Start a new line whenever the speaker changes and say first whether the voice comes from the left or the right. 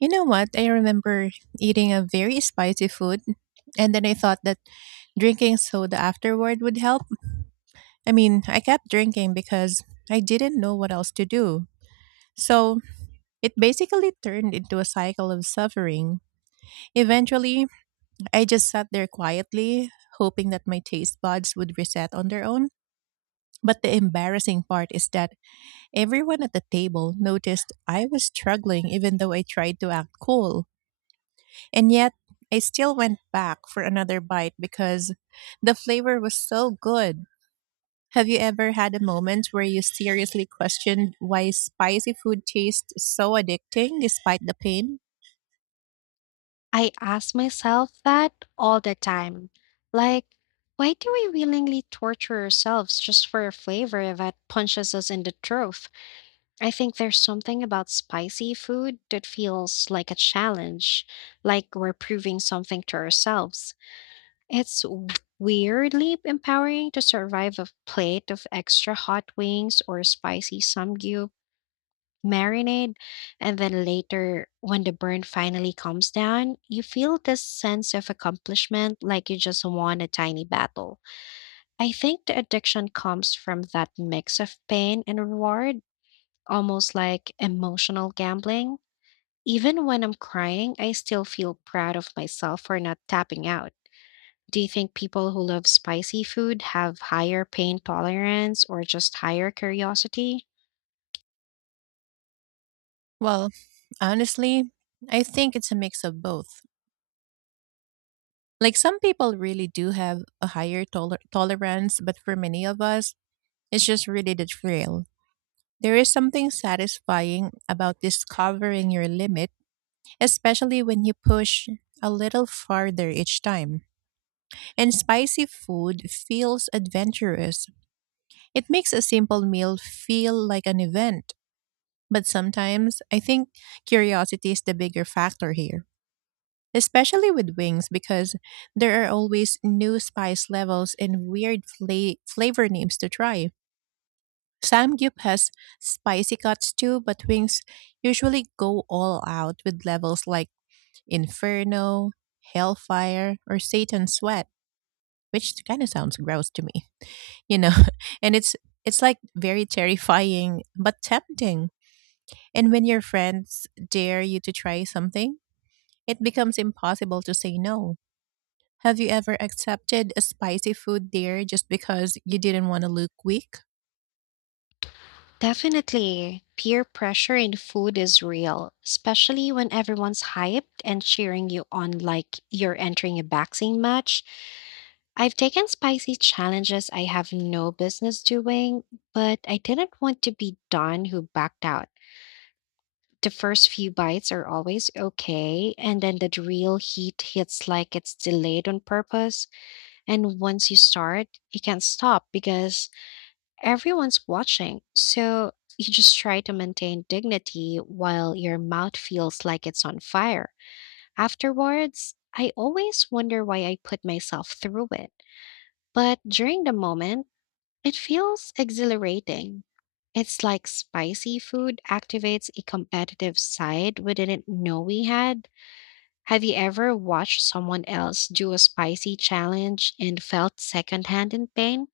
right: You know what? I remember eating a very spicy food, and then I thought that drinking soda afterward would help. I mean, I kept drinking because I didn't know what else to do. So it basically turned into a cycle of suffering. Eventually, I just sat there quietly, hoping that my taste buds would reset on their own. But the embarrassing part is that everyone at the table noticed I was struggling even though I tried to act cool. And yet, I still went back for another bite because the flavor was so good. Have you ever had a moment where you seriously questioned why spicy food tastes so addicting despite the pain?
left: I ask myself that all the time. Like, why do we willingly torture ourselves just for a flavor that punches us in the throat? I think there's something about spicy food that feels like a challenge, like we're proving something to ourselves. It's weirdly empowering to survive a plate of extra hot wings or spicy samgyup marinade, and then later, when the burn finally comes down, you feel this sense of accomplishment like you just won a tiny battle. I think the addiction comes from that mix of pain and reward, almost like emotional gambling. Even when I'm crying, I still feel proud of myself for not tapping out. Do you think people who love spicy food have higher pain tolerance or just higher curiosity?
right: Well, honestly, I think it's a mix of both. Like some people really do have a tolerance, but for many of us, it's just really the thrill. There is something satisfying about discovering your limit especially when you push a little farther each time. And spicy food feels adventurous. It makes a simple meal feel like an event. But sometimes I think curiosity is the bigger factor here, especially with wings, because there are always new spice levels and weird flavor names to try. Samgyup has spicy cuts too, but wings usually go all out with levels like inferno, hellfire, or Satan's sweat, which kind of sounds gross to me, you know. And it's like very terrifying but tempting. And when your friends dare you to try something, it becomes impossible to say no. Have you ever accepted a spicy food dare just because you didn't want to look weak?
left: Definitely, peer pressure in food is real, especially when everyone's hyped and cheering you on like you're entering a boxing match. I've taken spicy challenges I have no business doing, but I didn't want to be Don who backed out. The first few bites are always okay, and then the real heat hits like it's delayed on purpose. And once you start, you can't stop because everyone's watching, so you just try to maintain dignity while your mouth feels like it's on fire. Afterwards, I always wonder why I put myself through it. But during the moment, it feels exhilarating. It's like spicy food activates a competitive side we didn't know we had. Have you ever watched someone else do a spicy challenge and felt secondhand in pain?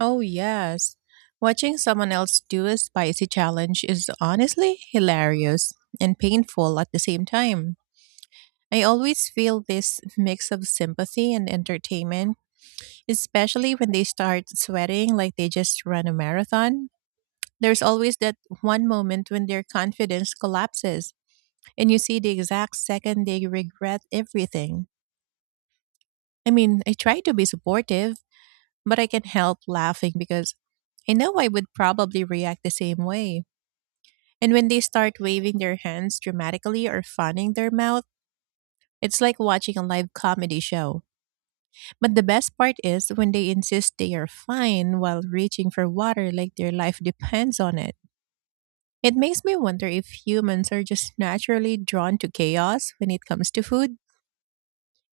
right: Oh, yes. Watching someone else do a spicy challenge is honestly hilarious and painful at the same time. I always feel this mix of sympathy and entertainment, especially when they start sweating like they just run a marathon. There's always that one moment when their confidence collapses, and you see the exact second they regret everything. I mean, I try to be supportive, but I can't help laughing because I know I would probably react the same way. And when they start waving their hands dramatically or fanning their mouth, it's like watching a live comedy show. But the best part is when they insist they are fine while reaching for water like their life depends on it. It makes me wonder if humans are just naturally drawn to chaos when it comes to food.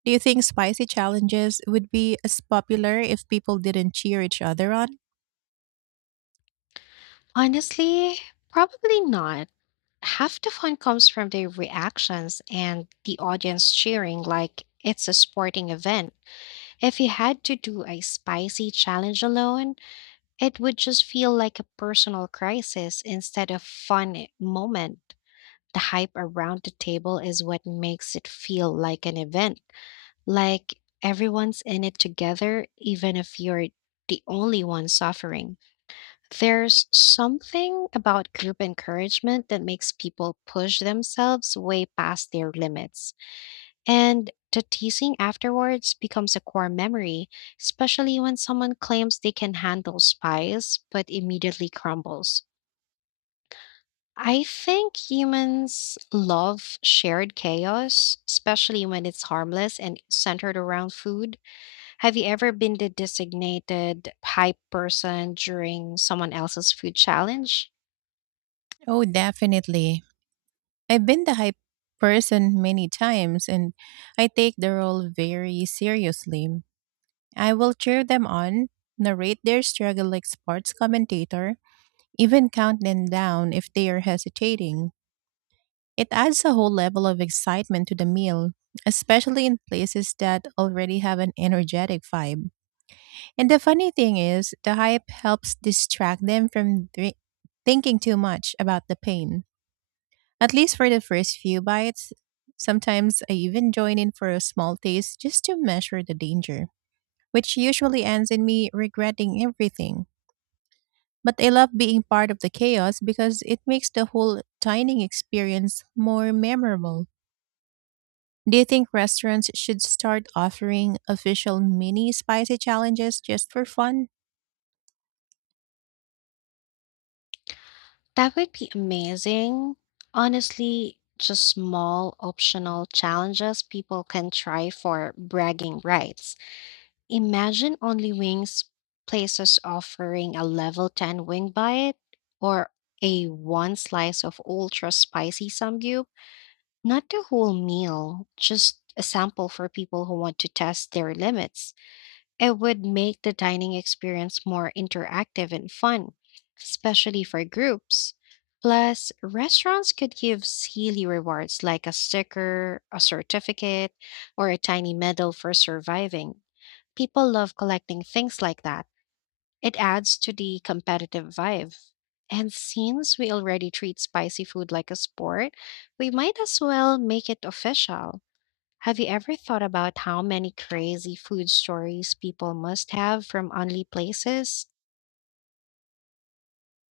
right: Do you think spicy challenges would be as popular if people didn't cheer each other on?
left: Honestly, probably not. Half the fun comes from their reactions and the audience cheering like it's a sporting event. If you had to do a spicy challenge alone, it would just feel like a personal crisis instead of fun moment. The hype around the table is what makes it feel like an event, like everyone's in it together, even if you're the only one suffering. There's something about group encouragement that makes people push themselves way past their limits. And the teasing afterwards becomes a core memory, especially when someone claims they can handle spies but immediately crumbles. I think humans love shared chaos, especially when it's harmless and centered around food. Have you ever been the designated hype person during someone else's food challenge?
right: Oh, definitely. I've been the hype person many times and I take the role very seriously. I will cheer them on, narrate their struggle like sports commentator, even count them down if they are hesitating. It adds a whole level of excitement to the meal, especially in places that already have an energetic vibe. And the funny thing is, the hype helps distract them from thinking too much about the pain. At least for the first few bites, sometimes I even join in for a small taste just to measure the danger, which usually ends in me regretting everything. But I love being part of the chaos because it makes the whole dining experience more memorable. Do you think restaurants should start offering official mini spicy challenges just for fun?
left: That would be amazing. Honestly, just small optional challenges people can try for bragging rights. Imagine only wings places offering a level 10 wing bite or a one slice of ultra spicy samgyup. Not the whole meal, just a sample for people who want to test their limits. It would make the dining experience more interactive and fun, especially for groups. Plus, restaurants could give silly rewards like a sticker, a certificate, or a tiny medal for surviving. People love collecting things like that. It adds to the competitive vibe. And since we already treat spicy food like a sport, we might as well make it official. Have you ever thought about how many crazy food stories people must have from only places?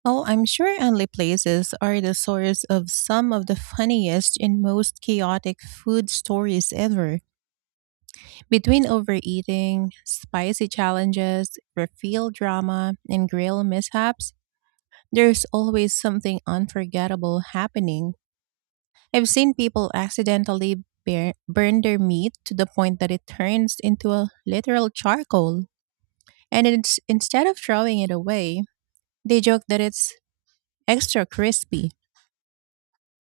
right: Oh, I'm sure only places are the source of some of the funniest and most chaotic food stories ever. Between overeating, spicy challenges, refill drama, and grill mishaps, there's always something unforgettable happening. I've seen people accidentally burn their meat to the point that it turns into a literal charcoal. And it's, instead of throwing it away, they joke that it's extra crispy.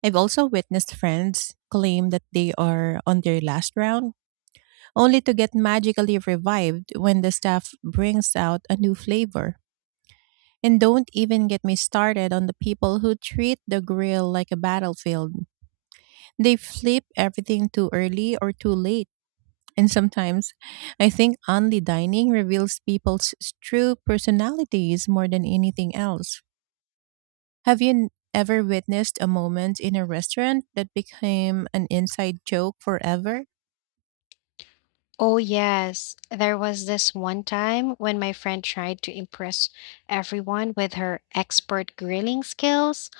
right: I've also witnessed friends claim that they are on their last round, only to get magically revived when the staff brings out a new flavor. And don't even get me started on the people who treat the grill like a battlefield. They flip everything too early or too late. And sometimes I think only dining reveals people's true personalities more than anything else. Have you ever witnessed a moment in a restaurant that became an inside joke forever?
left: Oh, yes. There was this one time when my friend tried to impress everyone with her expert grilling skills,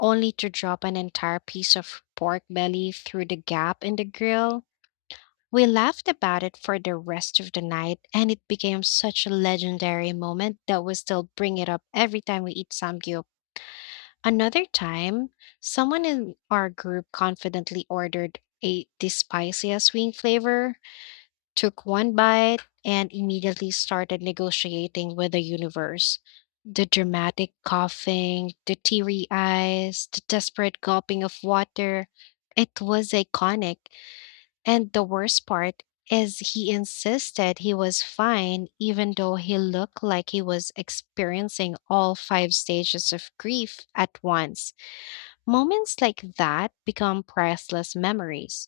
left: only to drop an entire piece of pork belly through the gap in the grill. We laughed about it for the rest of the night, and it became such a legendary moment that we still bring it up every time we eat samgyeopsal. Another time, someone in our group confidently ordered a the spiciest wing flavor, took one bite, and immediately started negotiating with the universe. The dramatic coughing, the teary eyes, the desperate gulping of water. It was iconic. And the worst part is he insisted he was fine, even though he looked like he was experiencing all five stages of grief at once. Moments like that become priceless memories.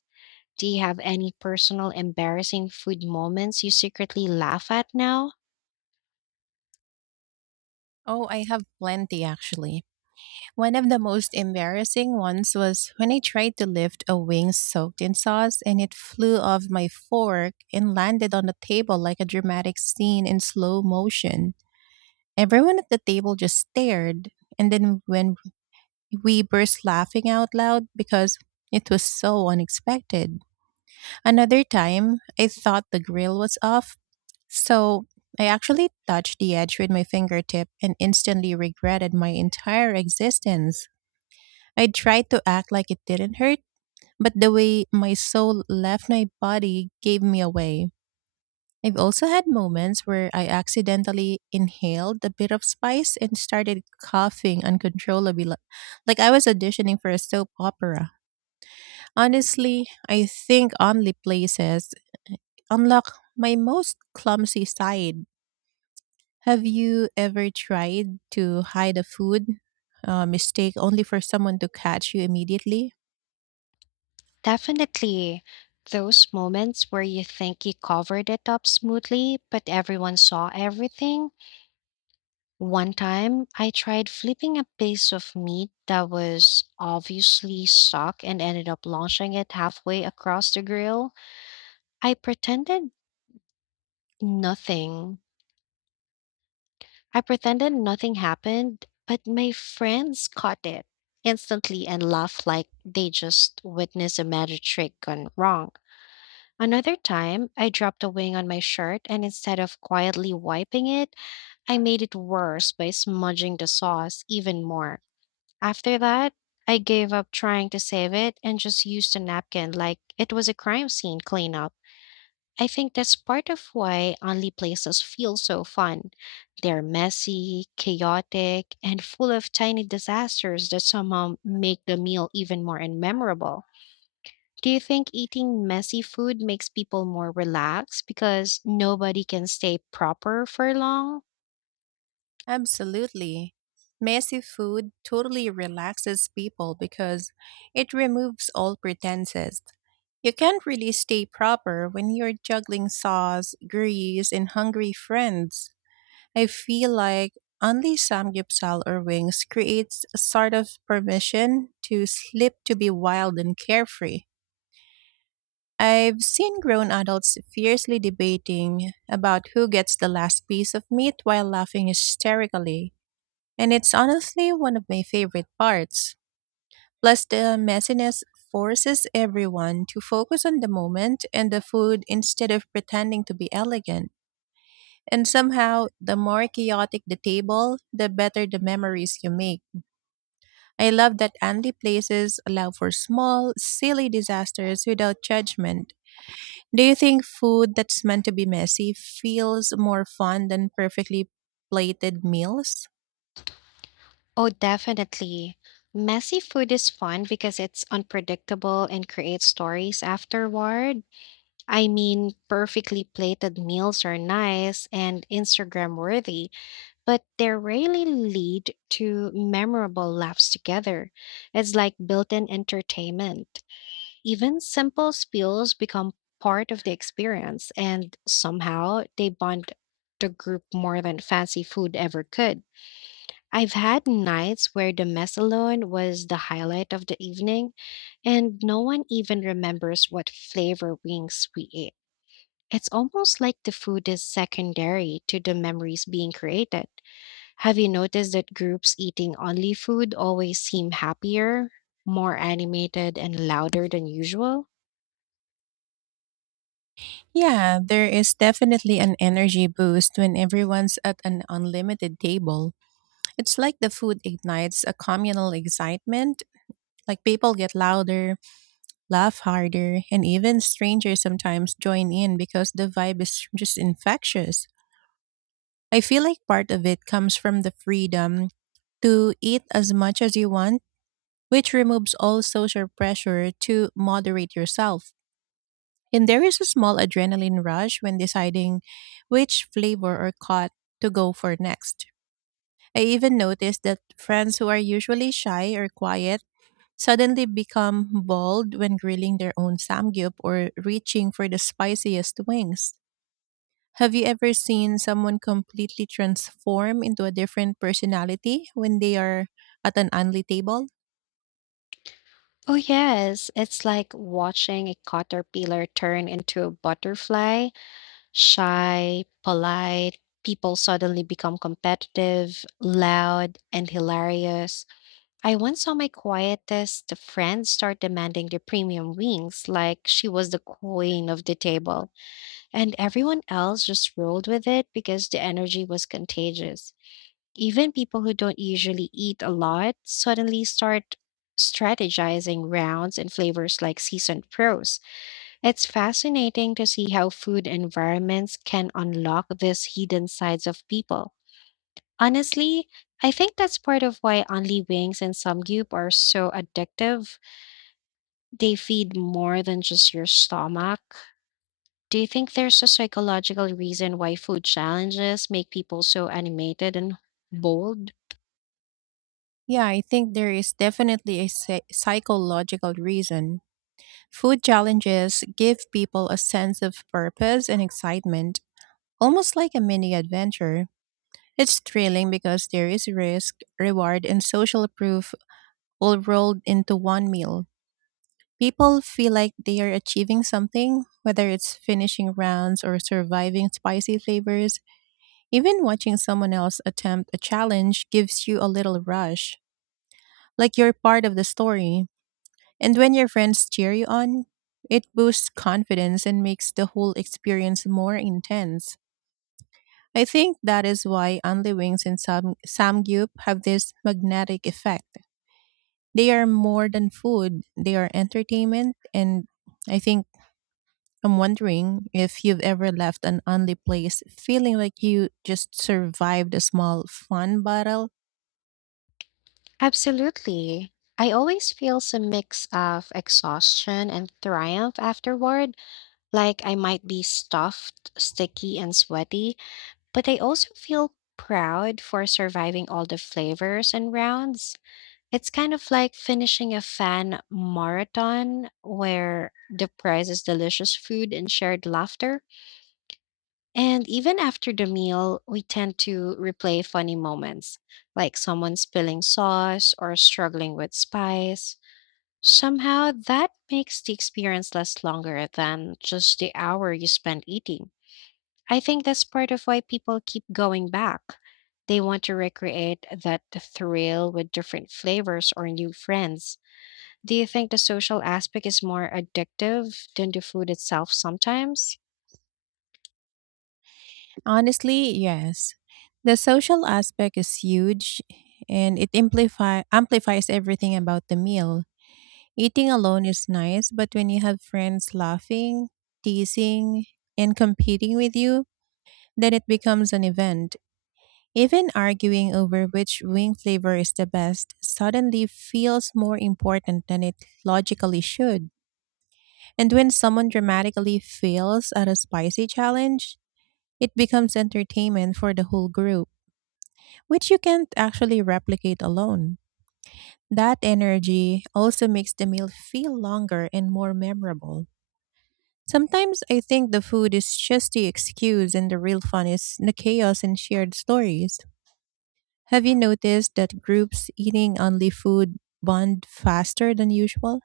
left: Do you have any personal embarrassing food moments you secretly laugh at now?
right: Oh, I have plenty actually. One of the most embarrassing ones was when I tried to lift a wing soaked in sauce and it flew off my fork and landed on the table like a dramatic scene in slow motion. Everyone at the table just stared, and then when we burst laughing out loud because it was so unexpected. Another time, I thought the grill was off, so I actually touched the edge with my fingertip and instantly regretted my entire existence. I tried to act like it didn't hurt, but the way my soul left my body gave me away. I've also had moments where I accidentally inhaled a bit of spice and started coughing uncontrollably, like I was auditioning for a soap opera. Honestly, I think only places unlock my most clumsy side. Have you ever tried to hide a food mistake only for someone to catch you immediately?
left: Definitely. Those moments where you think you covered it up smoothly, but everyone saw everything. One time, I tried flipping a piece of meat that was obviously stuck and ended up launching it halfway across the grill. I pretended nothing, I pretended nothing happened, but my friends caught it instantly and laughed like they just witnessed a magic trick gone wrong. Another time, I dropped a wing on my shirt, and instead of quietly wiping it, I made it worse by smudging the sauce even more. After that, I gave up trying to save it and just used a napkin like it was a crime scene cleanup. I think that's part of why only places feel so fun. They're messy, chaotic, and full of tiny disasters that somehow make the meal even more unmemorable. Do you think eating messy food makes people more relaxed because nobody can stay proper for long?
right: Absolutely. Messy food totally relaxes people because it removes all pretenses. You can't really stay proper when you're juggling sauce, grease, and hungry friends. I feel like only samgyeopsal or wings creates a sort of permission to slip to be wild and carefree. I've seen grown adults fiercely debating about who gets the last piece of meat while laughing hysterically. And it's honestly one of my favorite parts. Plus, the messiness forces everyone to focus on the moment and the food instead of pretending to be elegant. And somehow, the more chaotic the table, the better the memories you make. I love that Andy places allow for small, silly disasters without judgment. Do you think food that's meant to be messy feels more fun than perfectly plated meals?
left: Oh, definitely. Messy food is fun because it's unpredictable and creates stories afterward. I mean, perfectly plated meals are nice and Instagram worthy, but they rarely lead to memorable laughs together. It's like built in entertainment. Even simple spills become part of the experience, and somehow they bond the group more than fancy food ever could. I've had nights where the mess alone was the highlight of the evening, and no one even remembers what flavor wings we ate. It's almost like the food is secondary to the memories being created. Have you noticed that groups eating only food always seem happier, more animated, and louder than usual?
right: Yeah, there is definitely an energy boost when everyone's at an unlimited table. It's like the food ignites a communal excitement. Like people get louder, laugh harder, and even strangers sometimes join in because the vibe is just infectious. I feel like part of it comes from the freedom to eat as much as you want, which removes all social pressure to moderate yourself. And there is a small adrenaline rush when deciding which flavor or cut to go for next. I even noticed that friends who are usually shy or quiet suddenly become bold when grilling their own samgyup or reaching for the spiciest wings. Have you ever seen someone completely transform into a different personality when they are at an only table?
left: Oh, yes, it's like watching a caterpillar turn into a butterfly. Shy, polite, people suddenly become competitive, loud, and hilarious. I once saw my quietest friend start demanding the premium wings like she was the queen of the table, and everyone else just rolled with it because the energy was contagious. Even people who don't usually eat a lot suddenly start strategizing rounds and flavors like seasoned pros. It's fascinating to see how food environments can unlock these hidden sides of people. Honestly, I think that's part of why only wings and samgyup are so addictive. They feed more than just your stomach. Do you think there's a psychological reason why food challenges make people so animated and bold?
right: Yeah, I think there is definitely a psychological reason. Food challenges give people a sense of purpose and excitement, almost like a mini adventure. It's thrilling because there is risk, reward, and social proof all rolled into one meal. People feel like they are achieving something, whether it's finishing rounds or surviving spicy flavors. Even watching someone else attempt a challenge gives you a little rush, like you're part of the story. And when your friends cheer you on, it boosts confidence and makes the whole experience more intense. I think that is why Only Wings and Samgyup have this magnetic effect. They are more than food, they are entertainment, and I think I'm wondering if you've ever left an only place feeling like you just survived a small fun battle.
left: Absolutely. I always feel some mix of exhaustion and triumph afterward. Like I might be stuffed, sticky, and sweaty, but I also feel proud for surviving all the flavors and rounds. It's kind of like finishing a fan marathon where the prize is delicious food and shared laughter. And even after the meal, we tend to replay funny moments, like someone spilling sauce or struggling with spice. Somehow, that makes the experience last longer than just the hour you spend eating. I think that's part of why people keep going back. They want to recreate that thrill with different flavors or new friends. Do you think the social aspect is more addictive than the food itself sometimes?
right: Honestly, yes. The social aspect is huge and it amplifies everything about the meal. Eating alone is nice, but when you have friends laughing, teasing, and competing with you, then it becomes an event. Even arguing over which wing flavor is the best suddenly feels more important than it logically should. And when someone dramatically fails at a spicy challenge, it becomes entertainment for the whole group, which you can't actually replicate alone. That energy also makes the meal feel longer and more memorable. Sometimes I think the food is just the excuse and the real fun is the chaos and shared stories. Have you noticed that groups eating only food bond faster than usual?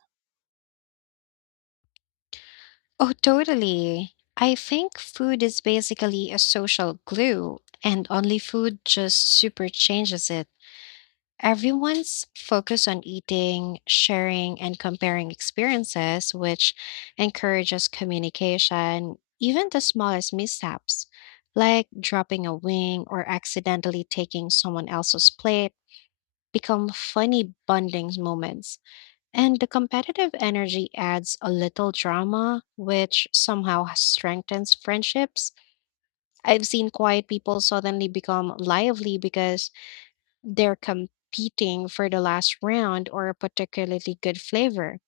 left: Oh, totally. I think food is basically a social glue, and only food just super changes it. Everyone's focus on eating, sharing, and comparing experiences, which encourages communication, even the smallest mishaps, like dropping a wing or accidentally taking someone else's plate, become funny bonding moments. And the competitive energy adds a little drama, which somehow strengthens friendships. I've seen quiet people suddenly become lively because they're competing for the last round or a particularly good flavor.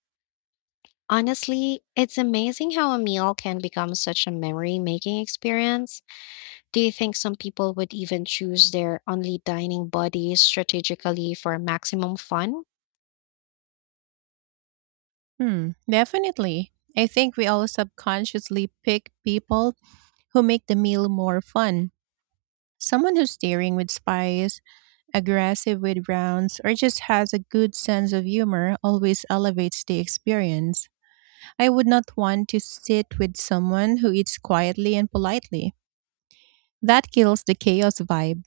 left: Honestly, it's amazing how a meal can become such a memory making experience. Do you think some people would even choose their only dining buddies strategically for maximum fun?
right: Hmm, definitely. I think we all subconsciously pick people who make the meal more fun. Someone who's daring with spice, aggressive with rounds, or just has a good sense of humor always elevates the experience. I would not want to sit with someone who eats quietly and politely. That kills the chaos vibe.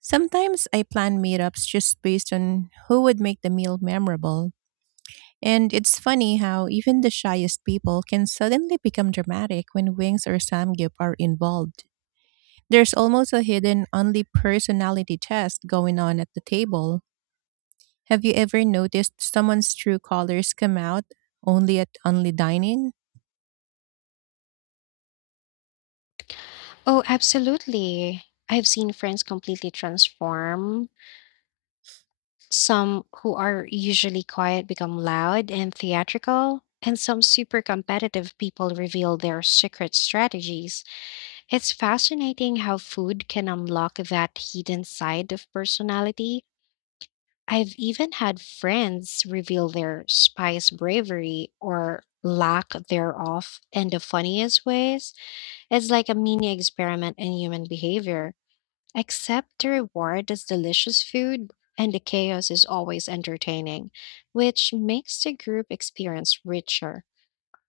right: Sometimes I plan meetups just based on who would make the meal memorable. And it's funny how even the shyest people can suddenly become dramatic when wings or samgyup are involved. There's almost a hidden only personality test going on at the table. Have you ever noticed someone's true colors come out only at only dining?
left: Oh, absolutely. I've seen friends completely transform. Some who are usually quiet become loud and theatrical, and some super competitive people reveal their secret strategies. It's fascinating how food can unlock that hidden side of personality. I've even had friends reveal their spice bravery or lack thereof in the funniest ways. It's like a mini experiment in human behavior. Except the reward is delicious food and the chaos is always entertaining, which makes the group experience richer.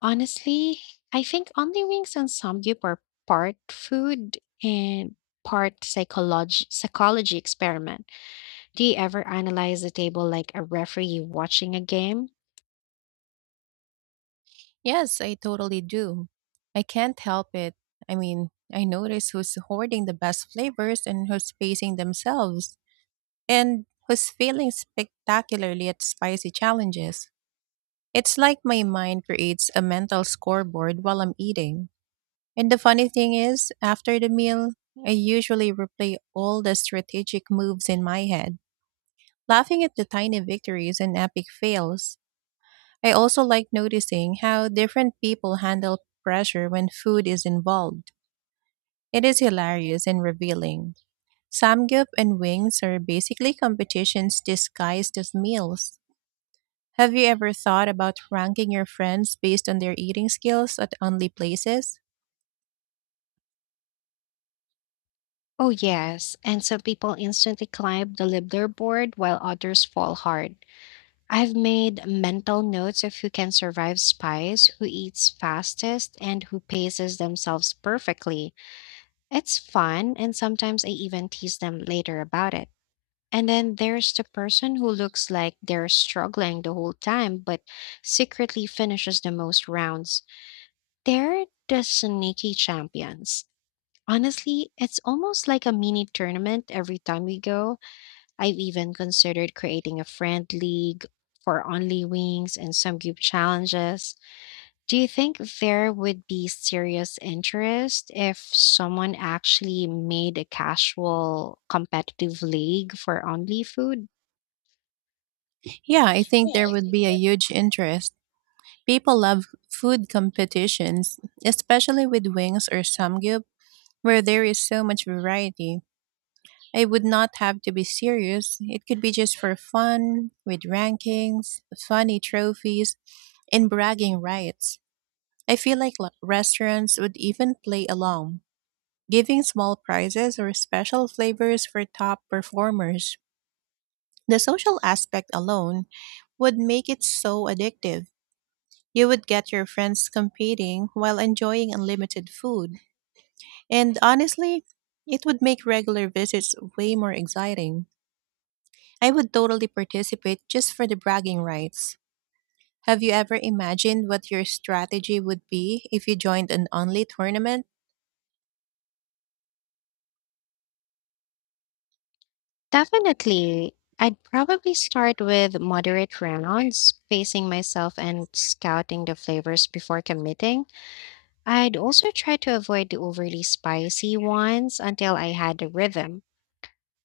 left: Honestly, I think only wings and samgyup are part food and part psychology experiment. Do you ever analyze the table like a referee watching a game?
right: Yes, I totally do. I can't help it. I mean, I notice who's hoarding the best flavors and who's pacing themselves and who's failing spectacularly at spicy challenges. It's like my mind creates a mental scoreboard while I'm eating. And the funny thing is, after the meal, I usually replay all the strategic moves in my head, laughing at the tiny victories and epic fails. I also like noticing how different people handle pressure when food is involved. It is hilarious and revealing. Samgyup and wings are basically competitions disguised as meals. Have you ever thought about ranking your friends based on their eating skills at only places?
left: Oh yes, and some people instantly climb the leaderboard while others fall hard. I've made mental notes of who can survive spies, who eats fastest, and who paces themselves perfectly. It's fun, and sometimes I even tease them later about it. And then there's the person who looks like they're struggling the whole time, but secretly finishes the most rounds. They're the sneaky champions. Honestly, it's almost like a mini tournament every time we go. I've even considered creating a friend league for only wings and some group challenges. Do you think there would be serious interest if someone actually made a casual competitive league for only food?
right: Yeah, I
left: Yeah.
right: think there would be a huge interest. People love food competitions, especially with wings or samgyup, where there is so much variety. I would not have to be serious. It could be just for fun, with rankings, funny trophies, and bragging rights. I feel like restaurants would even play along, giving small prizes or special flavors for top performers. The social aspect alone would make it so addictive. You would get your friends competing while enjoying unlimited food. And honestly, it would make regular visits way more exciting. I would totally participate just for the bragging rights. Have you ever imagined what your strategy would be if you joined an only tournament?
left: Definitely. I'd probably start with moderate rounds, pacing myself and scouting the flavors before committing. I'd also try to avoid the overly spicy ones until I had a rhythm.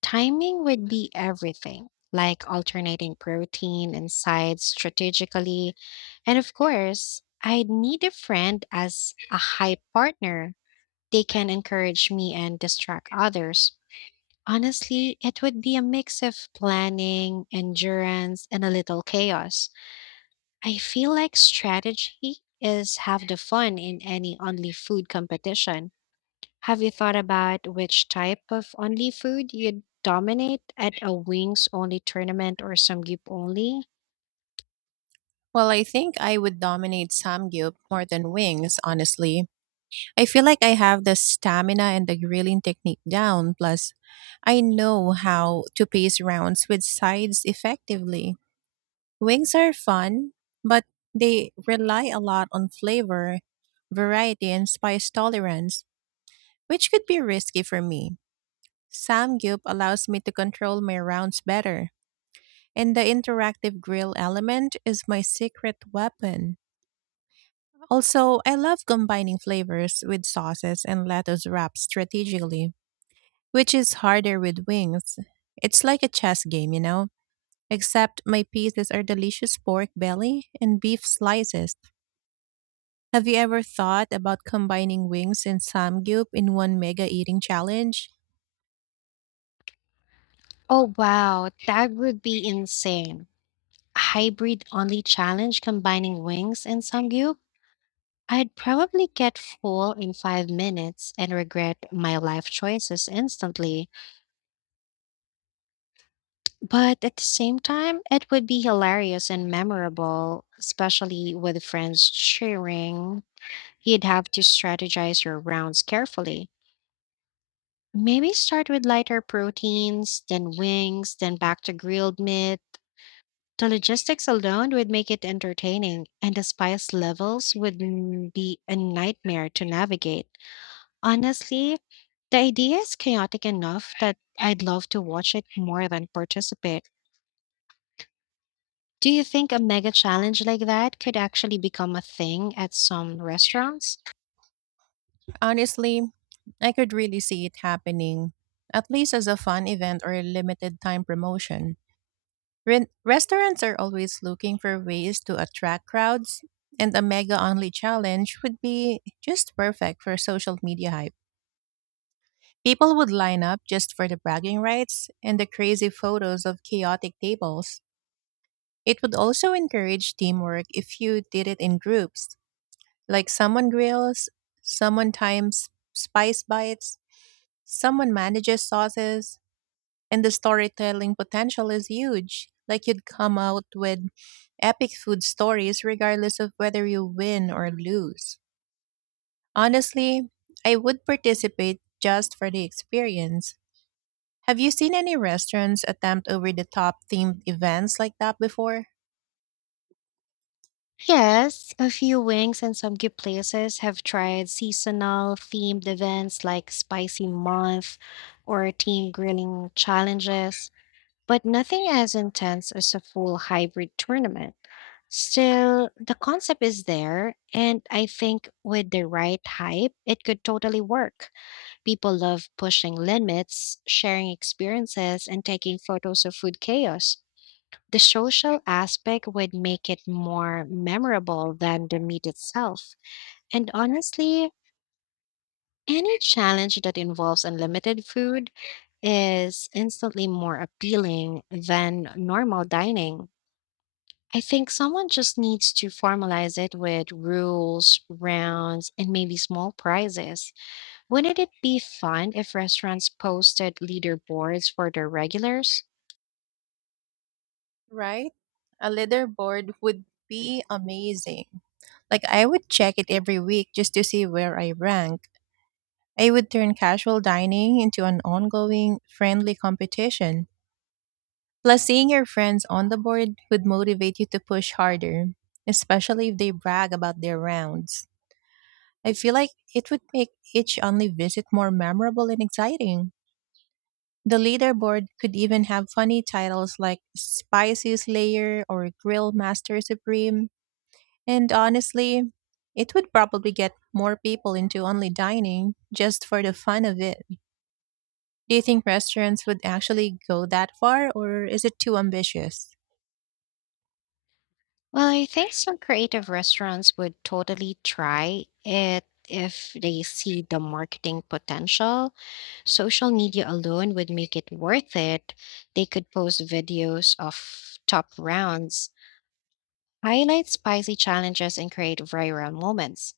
left: Timing would be everything, like alternating protein and sides strategically. And of course, I'd need a friend as a hype partner. They can encourage me and distract others. Honestly, it would be a mix of planning, endurance, and a little chaos. I feel like strategy is half the fun in any only food competition. Have you thought about which type of only food you'd dominate at a wings only tournament or samgyup only?
right: Well, I think I would dominate Samgyup more than wings, honestly. I feel like I have the stamina and the grilling technique down, plus, I know how to pace rounds with sides effectively. Wings are fun, but they rely a lot on flavor, variety, and spice tolerance, which could be risky for me. Samgyup allows me to control my rounds better, and the interactive grill element is my secret weapon. Also, I love combining flavors with sauces and lettuce wraps strategically, which is harder with wings. It's like a chess game, you know, except my pieces are delicious pork belly and beef slices. Have you ever thought about combining wings and samgyup in one mega eating challenge?
left: Oh wow, that would be insane. A hybrid only challenge combining wings and samgyeop. I'd probably get full in 5 minutes and regret my life choices instantly. But at the same time, it would be hilarious and memorable, especially with friends cheering. You'd have to strategize your rounds carefully. Maybe start with lighter proteins, then wings, then back to grilled meat. The logistics alone would make it entertaining, and the spice levels be a nightmare to navigate. Honestly, the idea is chaotic enough that I'd love to watch it more than participate. Do you think a mega challenge like that could actually become a thing at some restaurants?
right: Honestly, I could really see it happening, at least as a fun event or a limited time promotion. Restaurants are always looking for ways to attract crowds, and a mega only challenge would be just perfect for social media hype. People would line up just for the bragging rights and the crazy photos of chaotic tables. It would also encourage teamwork if you did it in groups. Like someone grills, someone times spice bites, someone manages sauces, and the storytelling potential is huge. Like you'd come out with epic food stories regardless of whether you win or lose. Honestly, I would participate just for the experience. Have you seen any restaurants attempt over the top themed events like that before?
left: Yes, a few wings and some good places have tried seasonal themed events like Spicy Month or team grilling challenges, but nothing as intense as a full hybrid tournament. Still, the concept is there, and I think with the right hype, it could totally work. People love pushing limits, sharing experiences, and taking photos of food chaos. The social aspect would make it more memorable than the meat itself. And honestly, any challenge that involves unlimited food is instantly more appealing than normal dining. I think someone just needs to formalize it with rules, rounds, and maybe small prizes. Wouldn't it be fun if restaurants posted leaderboards for their regulars?
right: Right? A leaderboard would be amazing. Like I would check it every week just to see where I rank. I would turn casual dining into an ongoing friendly competition. Plus, seeing your friends on the board would motivate you to push harder, especially if they brag about their rounds. I feel like it would make each only visit more memorable and exciting. The leaderboard could even have funny titles like Spicy Slayer or Grill Master Supreme. And honestly, it would probably get more people into only dining just for the fun of it. Do you think restaurants would actually go that far, or is it too ambitious?
left: Well, I think some creative restaurants would totally try it if they see the marketing potential. Social media alone would make it worth it. They could post videos of top rounds, highlight spicy challenges, and create viral moments.